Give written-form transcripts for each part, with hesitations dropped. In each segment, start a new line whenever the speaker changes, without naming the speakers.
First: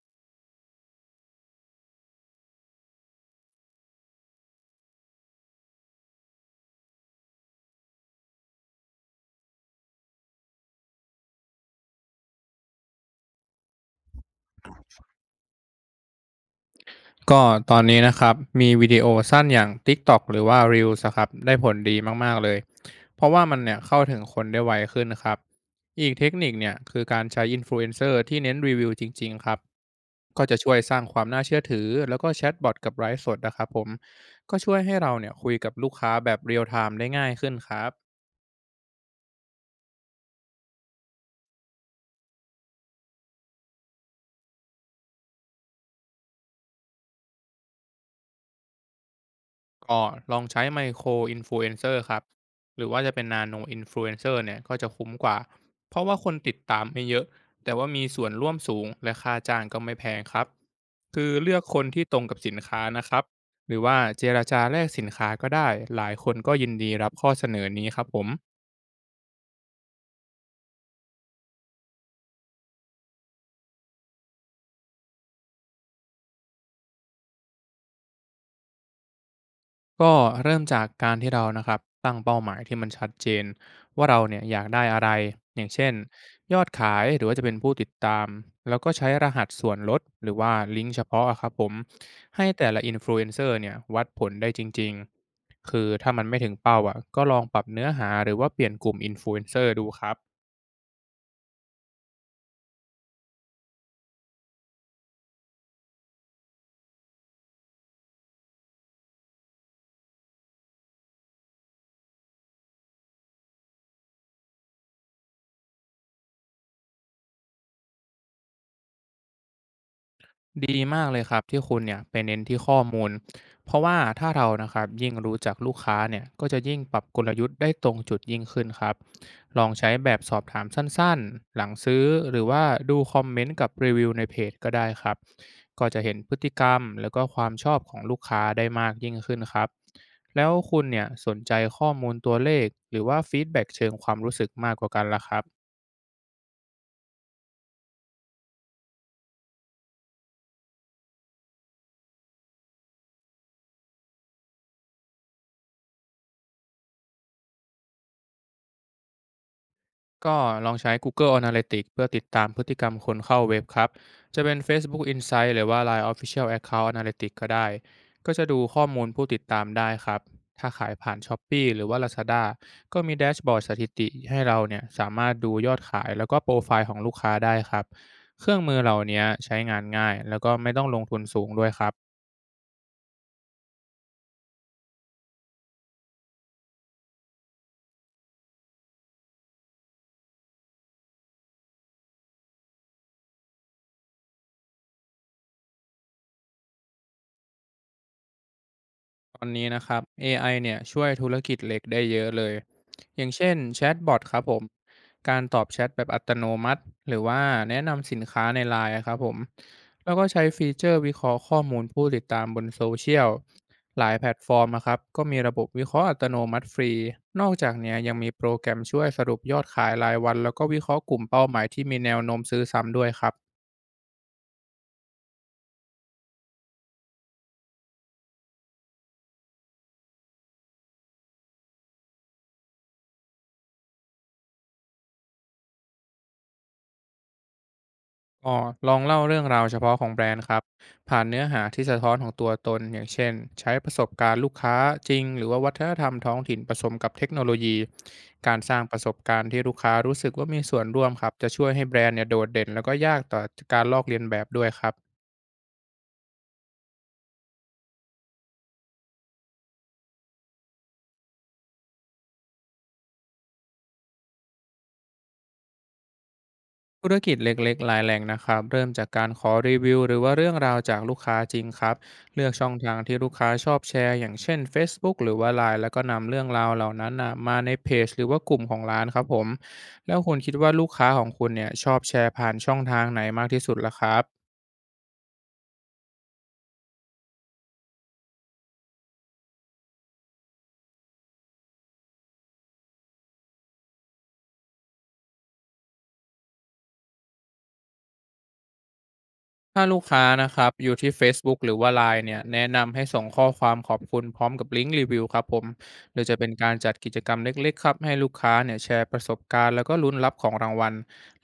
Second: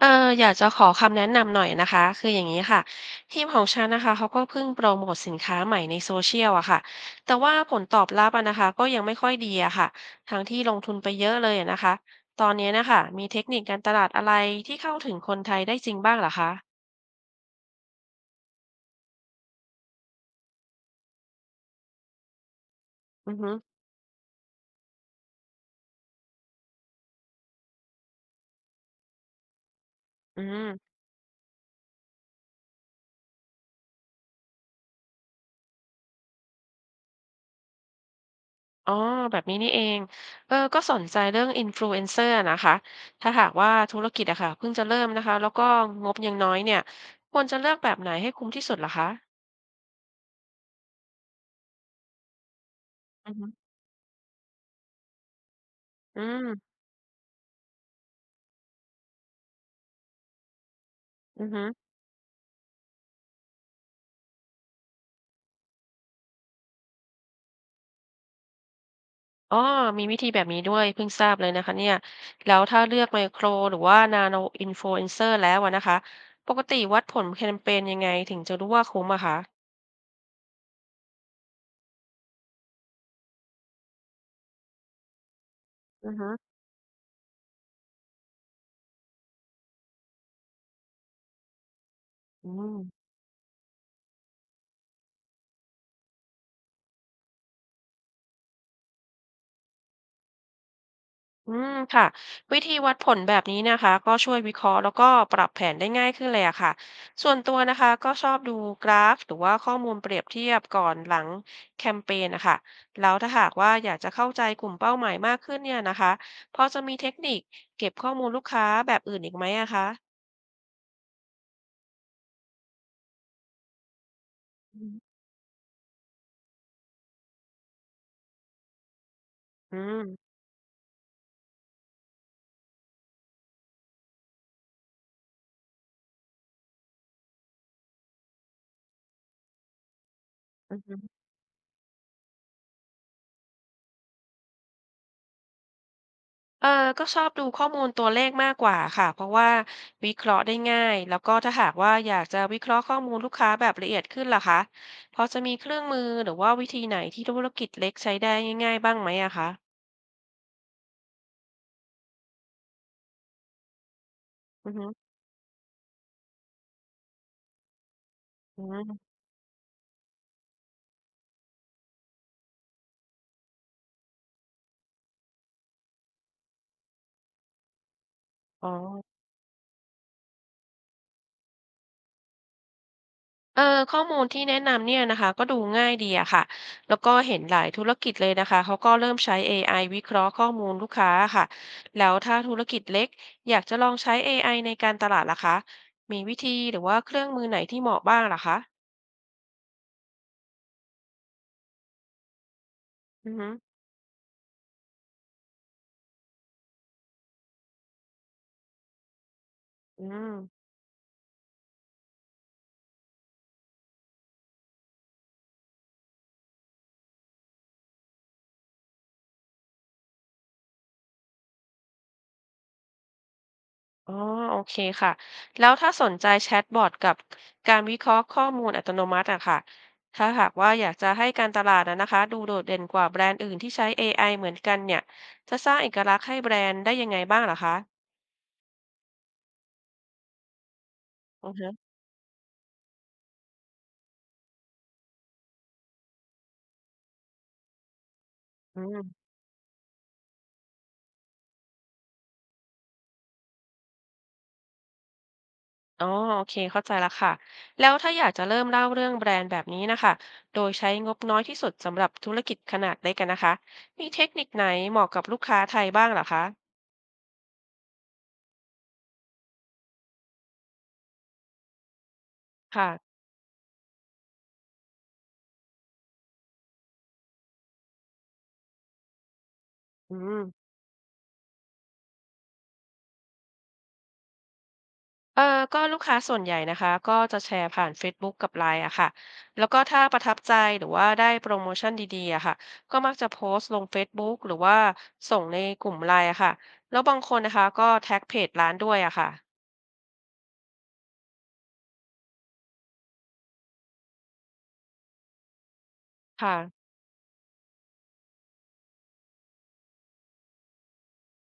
เอออยากจะขอคำแนะนำหน่อยนะคะคืออย่างนี้ค่ะทีมของฉันนะคะเขาก็เพิ่งโปรโมทสินค้าใหม่ในโซเชียลอะค่ะแต่ว่าผลตอบรับอะนะคะก็ยังไม่ค่อยดีอะค่ะทั้งที่ลงทุนไปเยอะเลยอะนะคะตอนนี้นะคะมีเทคนิคการตลาดอะไรที่เข้าถึงคนไทยได้จริงบ้างเหรอคะ
ก็ตอนนี้นะครับมีวิดีโอสั้นอย่าง TikTok หรือว่า Reels อะครับได้ผลดีมากๆเลยเพราะ
อือ
ว่า
ฮึ
มันเนี่ยเข้าถึงคนได้ไวขึ้นครับอีกเทคนิคเนี่ยคือการใช้อินฟลูเอนเซอร์ที่เน้นรีวิวจริงๆครับ
อื
ก็จะ
ม
ช่วยสร้างความน่าเชื่อถือแล้วก็แชทบอทกับไลฟ์สดนะครับผมก็ช่วยให้เราเนี่ยคุยกับลูกค้าแบบเรียลไทม์ได้ง่ายขึ้นครับ
อ๋อแบบนี้นี่เองก็สนใจเรื่องอินฟลูเอนเซอร์นะคะถ้าหากว่าธุรกิจอะค่ะเพิ่งจะเริ่มนะคะแล้วก็งบยังน้อยเนี่ยควรจะเลือกแบบไหนให้คุ้มที่สุดเหรอคะ
ก็ลองใช้ Micro Influencer อินฟลูเอนเซอร์ครับหรือว่าจะเป็น
อือฮึ
Nano Influencer เอนเซอร์เนี่ยก็จะคุ้มกว่าเพราะว่า
อื
คนติด
ม
ตามไม่เยอะแต่ว่ามีส่วนร่วมสูงและค่าจ้างก็ไม่แพงครับคือ
อือ
เลือก
ฮึ
คนที่ตรงกับสินค้านะครับหรือว่าเจราจาแลกสินค้าก็ได้หลายคนก็ยินดีรับข้อเสนอนี้ครับผม
อ๋อมีวิธีแบบนี้ด้วยเพิ่งทราบเลยนะคะเนี่ยแล้วถ้าเลือกไมโครหรือว่านาโน i n f อนเ n อ e r แล้วอะนะคะปกติวัดผลแคมเปญยังไงถึงจะรู้ว่าคุ้มอะคะ
ก็เริ่มจากการที่เรานะครับตั้งเป้าหมายที่มันชัดเจนว่าเราเนี่ยอยากได้อะไรอย่างเช่น
อือฮึ
ยอดขายหรือว่าจะเป็นผู้ติดตามแล้วก็ใช้รหัสส่วนลดหรือว่าลิงก์เฉพาะอะครับผมให้
อื
แต่ละอินฟ
ม
ลูเอนเซอร์เนี่ยวัดผลได้จริงๆคือถ้ามันไม่ถึงเป้าอ่ะก็ลองปรับเนื้อหาหรือว่าเปลี่ยนกลุ่มอินฟลูเอนเซอร์ดูครับ
อืมค่ะวิธีวัดผลแบบนี้นะคะก็ช่วยวิเคราะห์แล้วก็ปรับแผนได้ง่ายขึ้นเลยอะค่ะส่วนตัวนะคะก็ชอบดูกราฟหรือว่าข้อมูลเปรียบเทียบก่อนหลังแคมเปญนะคะแล้วถ้าหากว่าอยากจะเข้าใจกลุ่มเป้าหมายมากขึ้นเนี่ยนะคะพอจะมีเทคนิคเก็บข้อมูลลูกค้าแบบอื่นอีกไหมอะคะ
ดีมากเลยครับที่คุณเนี่ยไปเน้นที่ข้อมูลเพราะว่าถ้าเรานะครับ
อื
ยิ่ง
ม
รู้จักลูกค้าเนี่ยก็จะยิ่งปรับกลยุทธ์ได้ตรงจุดยิ่งขึ้นครับลองใช้แบบสอบถามสั้นๆหลังซื้อหรือว่าดูคอมเมนต์กับรีวิวในเพจก็ได้ครับก็จะเห็นพฤติกรรมแล้วก็ความชอบของลูกค้าได้มากยิ่งขึ้นครับแล้ว
อื
คุณเนี่ย
ม
สนใจข้อมูลตัวเลขหรือว่าฟีดแบ็กเชิงความรู้สึกมากกว่ากันล่ะครับ
เออก็ชอบดูข้อมูลตัวเลขมากกว่าค่ะเพราะว่าวิเคราะห์ได้ง่ายแล้วก็ถ้าหากว่าอยากจะวิเคราะห์ข้อมูลลูกค้าแบบละเอียดขึ้นล่ะคะพอจะมีเครื่องมือหรือว่าวิธีไหนที่ธุรกิจเล็กใช้ได้ง่ายๆบ้างไหมอะคะ
ก็ลองใช้ Google Analytics เพื่อติดตามพฤติกรรมคนเข้าเว็บครับ จะเป็น
อือฮึ
Facebook Insight หรือว่า Line Official Account Analytics ก็ได้ ก็จะดู
อื
ข้อ
ม
มูลผู้ติดตามได้ครับ ถ้าขายผ่าน Shopee หรือว่า Lazada ก็มีแดชบอร์ดสถิติให้เราเนี่ยสามารถดูยอดขายแล้วก็โปรไฟล์ของลูกค้าได้ครับ เครื่อง
อ๋อ
มือเหล่านี้ใช้งานง่ายแล้วก็ไม่ต้องลงทุนสูงด้วยครับ
เออข้อมูลที่แนะนำเนี่ยนะคะก็ดูง่ายดีอะค่ะแล้วก็เห็นหลายธุรกิจเลยนะคะเขาก็เริ่มใช้ AI วิเคราะห์ข้อมูลลูกค้าค่ะแล้วถ้าธุรกิจเล็กอยากจะลองใช้ AI ในการตลาดล่ะคะมีวิธีหรือว่าเครื่องมือไหนที่เหมาะบ้างล่ะคะ
ตอนนี้นะครับ AI เนี่ยช่วยธุรกิจเล็กได้เยอะเลยอย่า
อื
ง
อฮึ
เช่นแชทบอทครับผมการตอบแชทแบบอัตโนมัติหรือว่าแนะนำสินค้าในไลน์อะครับผม
อื
แล้วก็
ม
ใช้ฟีเจอร์วิเคราะห์ข้อมูลผู้ติดตามบนโซเชียลหลายแพลตฟอร์มนะครับก็มีระบบวิเคราะห์อัตโนมัติฟรี นอกจากเนี้ยยังมีโปรแกรมช่วยสรุปยอดขายรายวันแล้วก็วิเคราะห์กลุ่มเป้าหมายที่มีแนวโน้มซื้อซ้ำด้วยครับ
อ๋อโอเคค่ะแล้วถ้าสนใจแชทบอทกับการวิเคราะห์ข้อมูลอัตโนมัติอะค่ะถ้าหากว่าอยากจะให้การตลาดอะนะคะดูโดดเด่นกว่าแบรนด์อื่นที่ใช้ AI เหมือนกันเนี่ยจะสร้างเอกลักษณ์ให้แบรนด์ได้ยังไงบ้างเหรอคะ
ก็ลองเล่าเรื่องราวเฉพาะของแบรนด์ครับผ่านเนื้อ
อือ
หา
ฮะ
ที่สะท้อนของตัวตนอย่างเช่นใช้ประสบการณ์ลูกค้าจริงหรือว่าวัฒนธรรมท้องถิ่นผสมกับเทคโนโลยีการสร้า
อื
งประสบ
ม
การณ์ที่ลูกค้ารู้สึกว่ามีส่วนร่วมครับจะช่วยให้แบรนด์เนี่ยโดดเด่นแล้วก็ยากต่อการลอกเลียนแบบด้วยครับ
อ๋อโอเคเข้าใจแล้วค่ะแล้วถ้าอยากจะเริ่มเล่าเรื่องแบรนด์แบบนี้นะคะโดยใช้งบน้อยที่สุดสำหรับธุรกิจขนาดเล็กกันนะคะมีเทคนิคไหนเหมาะกับลูกค้าไทยบ้างเหรอคะ
ธุรกิจเล็กๆรายแรงนะครับเริ่มจากการขอรีวิวหรือว่าเรื่องราวจากลูกค้าจริงครับเลือกช่อง
ค่ะ
ทางที่ลูกค้าชอบแชร์อย่างเช่น f ฟซบุ o กหรือว่าไลน์แล้วก็นำเรื่องราวเหล่านั้นนะมาในเพจหรือว่ากลุ่มของร้านครับผมแล้
อื
วคุณคิด
ม
ว่าลูกค้าของคุณเนี่ยชอบแชร์ผ่านช่องทางไหนมากที่สุดล่ะครับ
เออก็ลูกค้าส่วนใหญ่นะคะก็จะแชร์ผ่าน Facebook กกับ LINE อะค่ะแล้วก็ถ้าประทับใจหรือว่าได้โปรโมชั่นดีๆอะค่ะก็มักจะโพสต์ลง Facebook หรือว่าส่งในกลุ่ม LINE อะค่ะแล้วบางคนนะคะก็แท็กเพจร้านด้วยอะค่ะ
ถ้าลูกค้านะครับอยู่ที่ Facebook หรือว่า LINE เนี่ยแนะนำให้ส่งข้อความขอบคุณพร้อมกับลิงก์รีวิวครับผมโดยจะเป็น
ค่ะ
การจัดกิจกรรมเล็กๆครับให้ลูกค้าเนี่ยแชร์ประสบการณ์แล้วก็ลุ้นรับของรางวัล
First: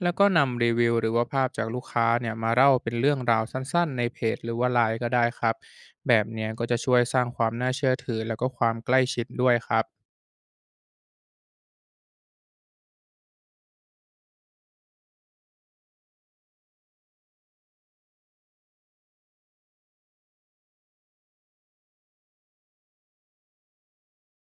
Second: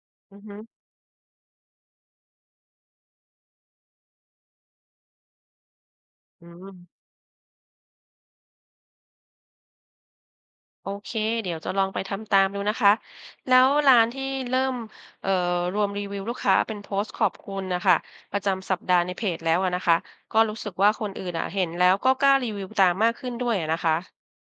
แล้วก็
อือฮึ
นำรีวิวหรือว่าภาพจากลูกค้าเนี่ยมาเล่าเป็นเรื่องราวสั้นๆในเพจหรือว่า LINE ก็ได้ครับแบบ
อื
เนี้ยก็
ม
จะช่วยสร้างความน่าเชื่อถือแล้วก็ความใกล้ชิดด้วยครับ
โอเคเดี๋ยวจะลองไปทำตามดูนะคะแล้วร้านที่เริ่มเอ่อรวมรีวิวลูกค้าเป็นโพสต์ขอบคุณนะคะประจำสัปดาห์ในเพจแล้วอะนะคะก็รู้สึกว่าคนอื่นอะเห็นแล้วก็กล้ารีวิวตามมากขึ้นด้วยอะนะคะ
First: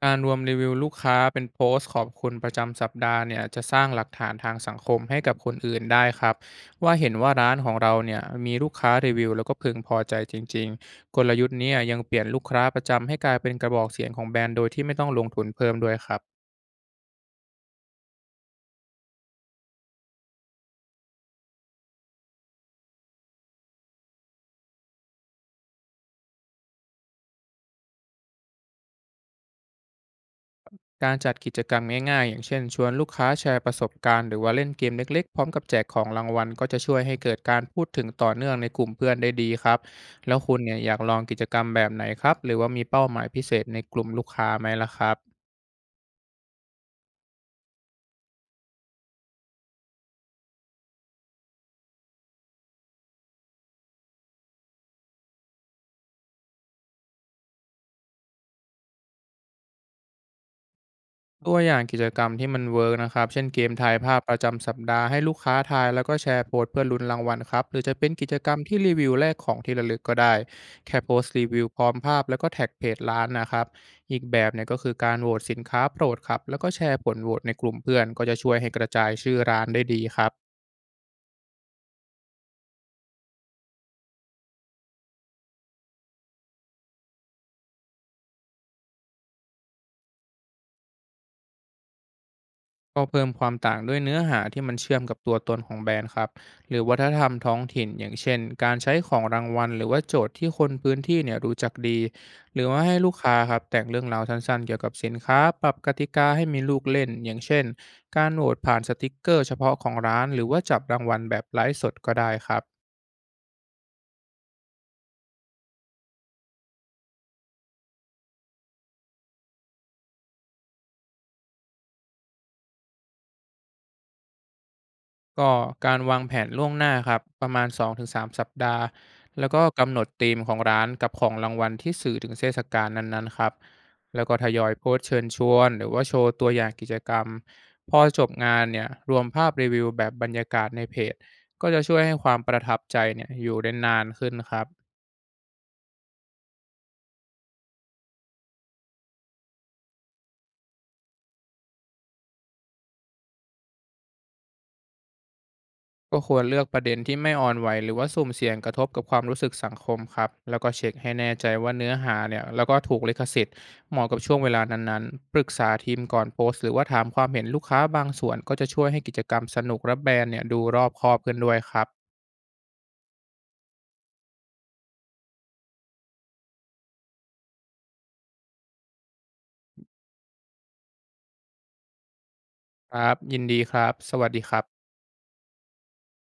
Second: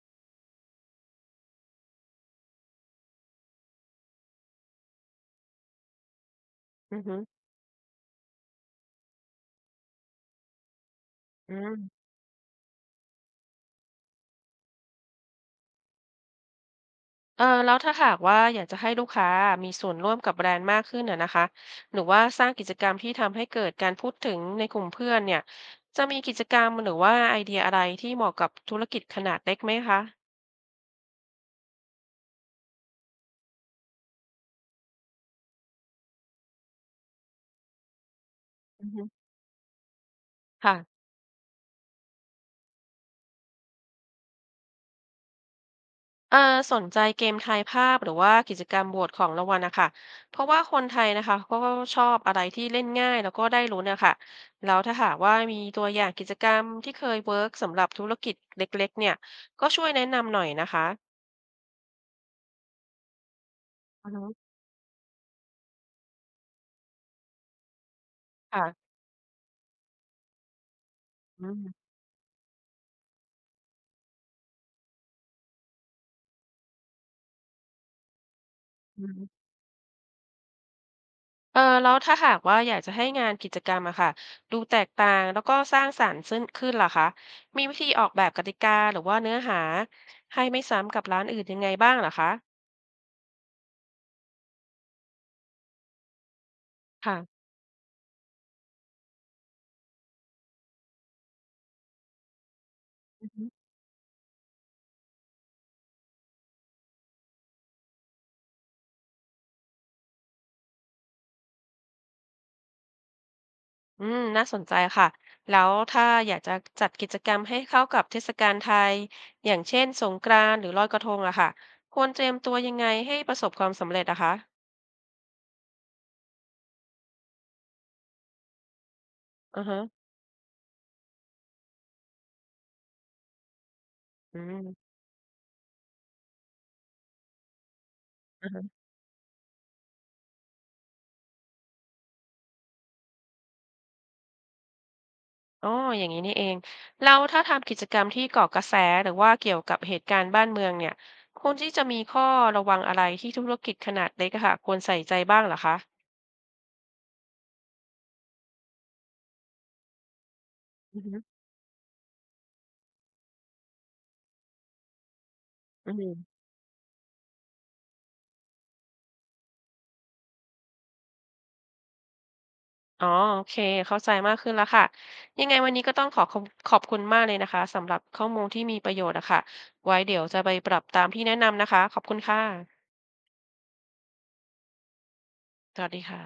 การรวมรีวิวลูกค้าเป็นโพสต์ขอบคุณประจำสัปดาห์เนี่ยจะสร้างหลักฐานทางสังคมให้กับคนอื่นได้ครับว่า
อือ
เห็น
ฮึ
ว่าร้านของเราเนี่ยมีลูกค้ารีวิวแล้วก็พึงพอใจจริงๆกลยุท
อื
ธ์เนี้
ม
ยังเปลี่ยนลูกค้าประจำให้กลายเป็นกระบอกเสียงของแบรนด์โดยที่ไม่ต้องลงทุนเพิ่มด้วยครับ
แล้วถ้าหากว่าอยากจะให้ลูกค้ามีส่วนร่วมกับแบรนด์มากขึ้นนอะนะคะหรือว่าสร้างกิจกรรมที่ทำให้เกิดการพูดถึงในกลุ่มเพื่อนเนี่ยจะมีกิจกรรมหรือว่าไอเดียอะไรที่เหมาะกับธุรกิจขนาดเล็กไหมคะ
การจัดกิจกรรมง่ายๆอย่างเช่นชวนลูกค้าแชร์ประสบการณ์หรือว่าเล่นเกมเล็กๆพร้อมกับแจกของรางวัลก็จะช่วยให้เกิดการพูดถึงต่อเนื่องในก
อื
ลุ่
อ
ม
ฮึ
เพื่อนได้ดีครับแล้วคุณเนี่ยอยาก
ค่ะ
ลองกิจกรรมแบบไหนครับหรือว่ามีเป้าหมายพิเศษในกลุ่มลูกค้าไหมล่ะครับ
เออสนใจเกมทายภาพหรือว่ากิจกรรมโหวตของรางวัลนะคะเพราะว่าคนไทยนะคะก็ชอบอะไรที่เล่นง่ายแล้วก็ได้ลุ้นอะค่ะแล้วถ้าหากว่ามีตัวอย่างกิจกรรมที่เคยเวิร์กสำหรับธุรกิจเล็กๆเนี่ยก็ช่วยแนะนำหน่อยนะคะ
ตัวอย่างกิจกรรมที่มันเวิร์กนะครับเช่นเกมทาย
อือ
ภาพ
ฮึ
ประจำสัปดาห์ให้ลูกค้าทายแล้วก็แชร์โพสต์เพื่อลุ้นรางวัลครับหรือจะเป็นกิจกรรมที่
ค่ะ
รีวิวแลกของที่ระลึกก็ได้ แค่โพสต์
อื
รีวิวพร้อ
ม
มภาพแล้วก็แท็กเพจร้านนะครับอีกแบบเนี่ยก็คือการโหวตสินค้าโปรดครับแล้วก็แชร์ผลโหวตในกลุ่มเพื่อนก็จะช่วยให้กระ
อื
จายชื่อ
ม
ร้านได้ดีครับ
แล้วถ้าหากว่าอยากจะให้งานกิจกรรมอะค่ะดูแตกต่างแล้วก็สร้างสรรค์ซึ่งขึ้นล่ะคะมีวิธีออกแบบกติกาหรือว่าเนื้อหาให้ไม่ซ้ำกับร้านอื่นยังไงบ้างเหรอคะ
ก็เพิ่มความต่างด้วยเนื้อหาที่มันเชื่อมกับตัวตนของแบรนด์ครับหรือวัฒนธรรม
ค่ะ
ท้องถิ่นอย่างเช่นการใช้ของรางวัลหรือว่าโจทย์ที่คนพื้นที่เนี่ยรู้จักดีหรือว่าให้ลูกค้าครับแต่งเรื่องราวสั้นๆเกี่ยวกับสินค้าปรับกติกาให้มีลูกเล่นอย่างเช่นการโหวตผ่านสติกเกอร์เฉพาะของร้านหรือว่าจับรางวัลแบบไลฟ์สดก็ได้ครับ
อืมน่าสนใจค่ะแล้วถ้าอยากจะจัดกิจกรรมให้เข้ากับเทศกาลไทยอย่างเช่นสงกรานต์หรือลอยกระทงอะค่ะควรเตรียมตัวยังไงให้ประสบความสำเร็จอะคะ
ก็การวางแผนล่วงหน้าครับประมาณ2-3สามสัปดาห์แล้วก็
อือฮะ
กำหนดธีมของร้านกับของรางวัลที่สื่อถึงเทศกาลนั้นๆครับแล้วก็
อื
ทยอย
ม
โพสต์เชิญชวนหรือว่าโชว์ตัวอย่างกิจกรรมพอจบ
อือ
งาน
ฮะ
เนี่ยรวมภาพรีวิวแบบบรรยากาศในเพจก็จะช่วยให้ความประทับใจเนี่ยอยู่ได้นานขึ้นครับ
อ๋ออย่างนี้นี่เองเราถ้าทำกิจกรรมที่ก่อกระแสหรือว่าเกี่ยวกับเหตุการณ์บ้านเมืองเนี่ยควรที่จะมีข้อระวังอะไรที่ธุรกิจขนาดเล็กอะค่ะควรใส่ใจบ้างเหรอคะ
ก็ควรเลือกประเด็นที่ไม่อ่อนไหวหรือว่าสุ่มเสี่ยงกระทบกับความรู้สึกสังคมครับแล้วก็เช็ค
อือ
ให้
ฮึ
แน่ใจว่าเนื้อหาเนี่ยแล้วก็ถูกลิขสิทธิ์เหมาะกับช่วงเวลานั้นๆปรึกษา
อื
ทีมก่
ม
อนโพสต์หรือว่าถามความเห็นลูกค้าบางส่วนก็จะช่วยให้กิจกรรมสนุกและแบรนด์เนี่ยดูรอบคอบขึ้นด้วยครับ
อ๋อโอเคเข้าใจมากขึ้นแล้วค่ะยังไงวันนี้ก็ต้องขอขอบคุณมากเลยนะคะสำหรับข้อมูลที่มีประโยชน์อะค่ะไว้เดี๋ยวจะไปปรับตามที่แนะนำนะคะขอบคุณค่ะ
ครับยินดีครับสวัสดีครับ
สวัสดีค่ะ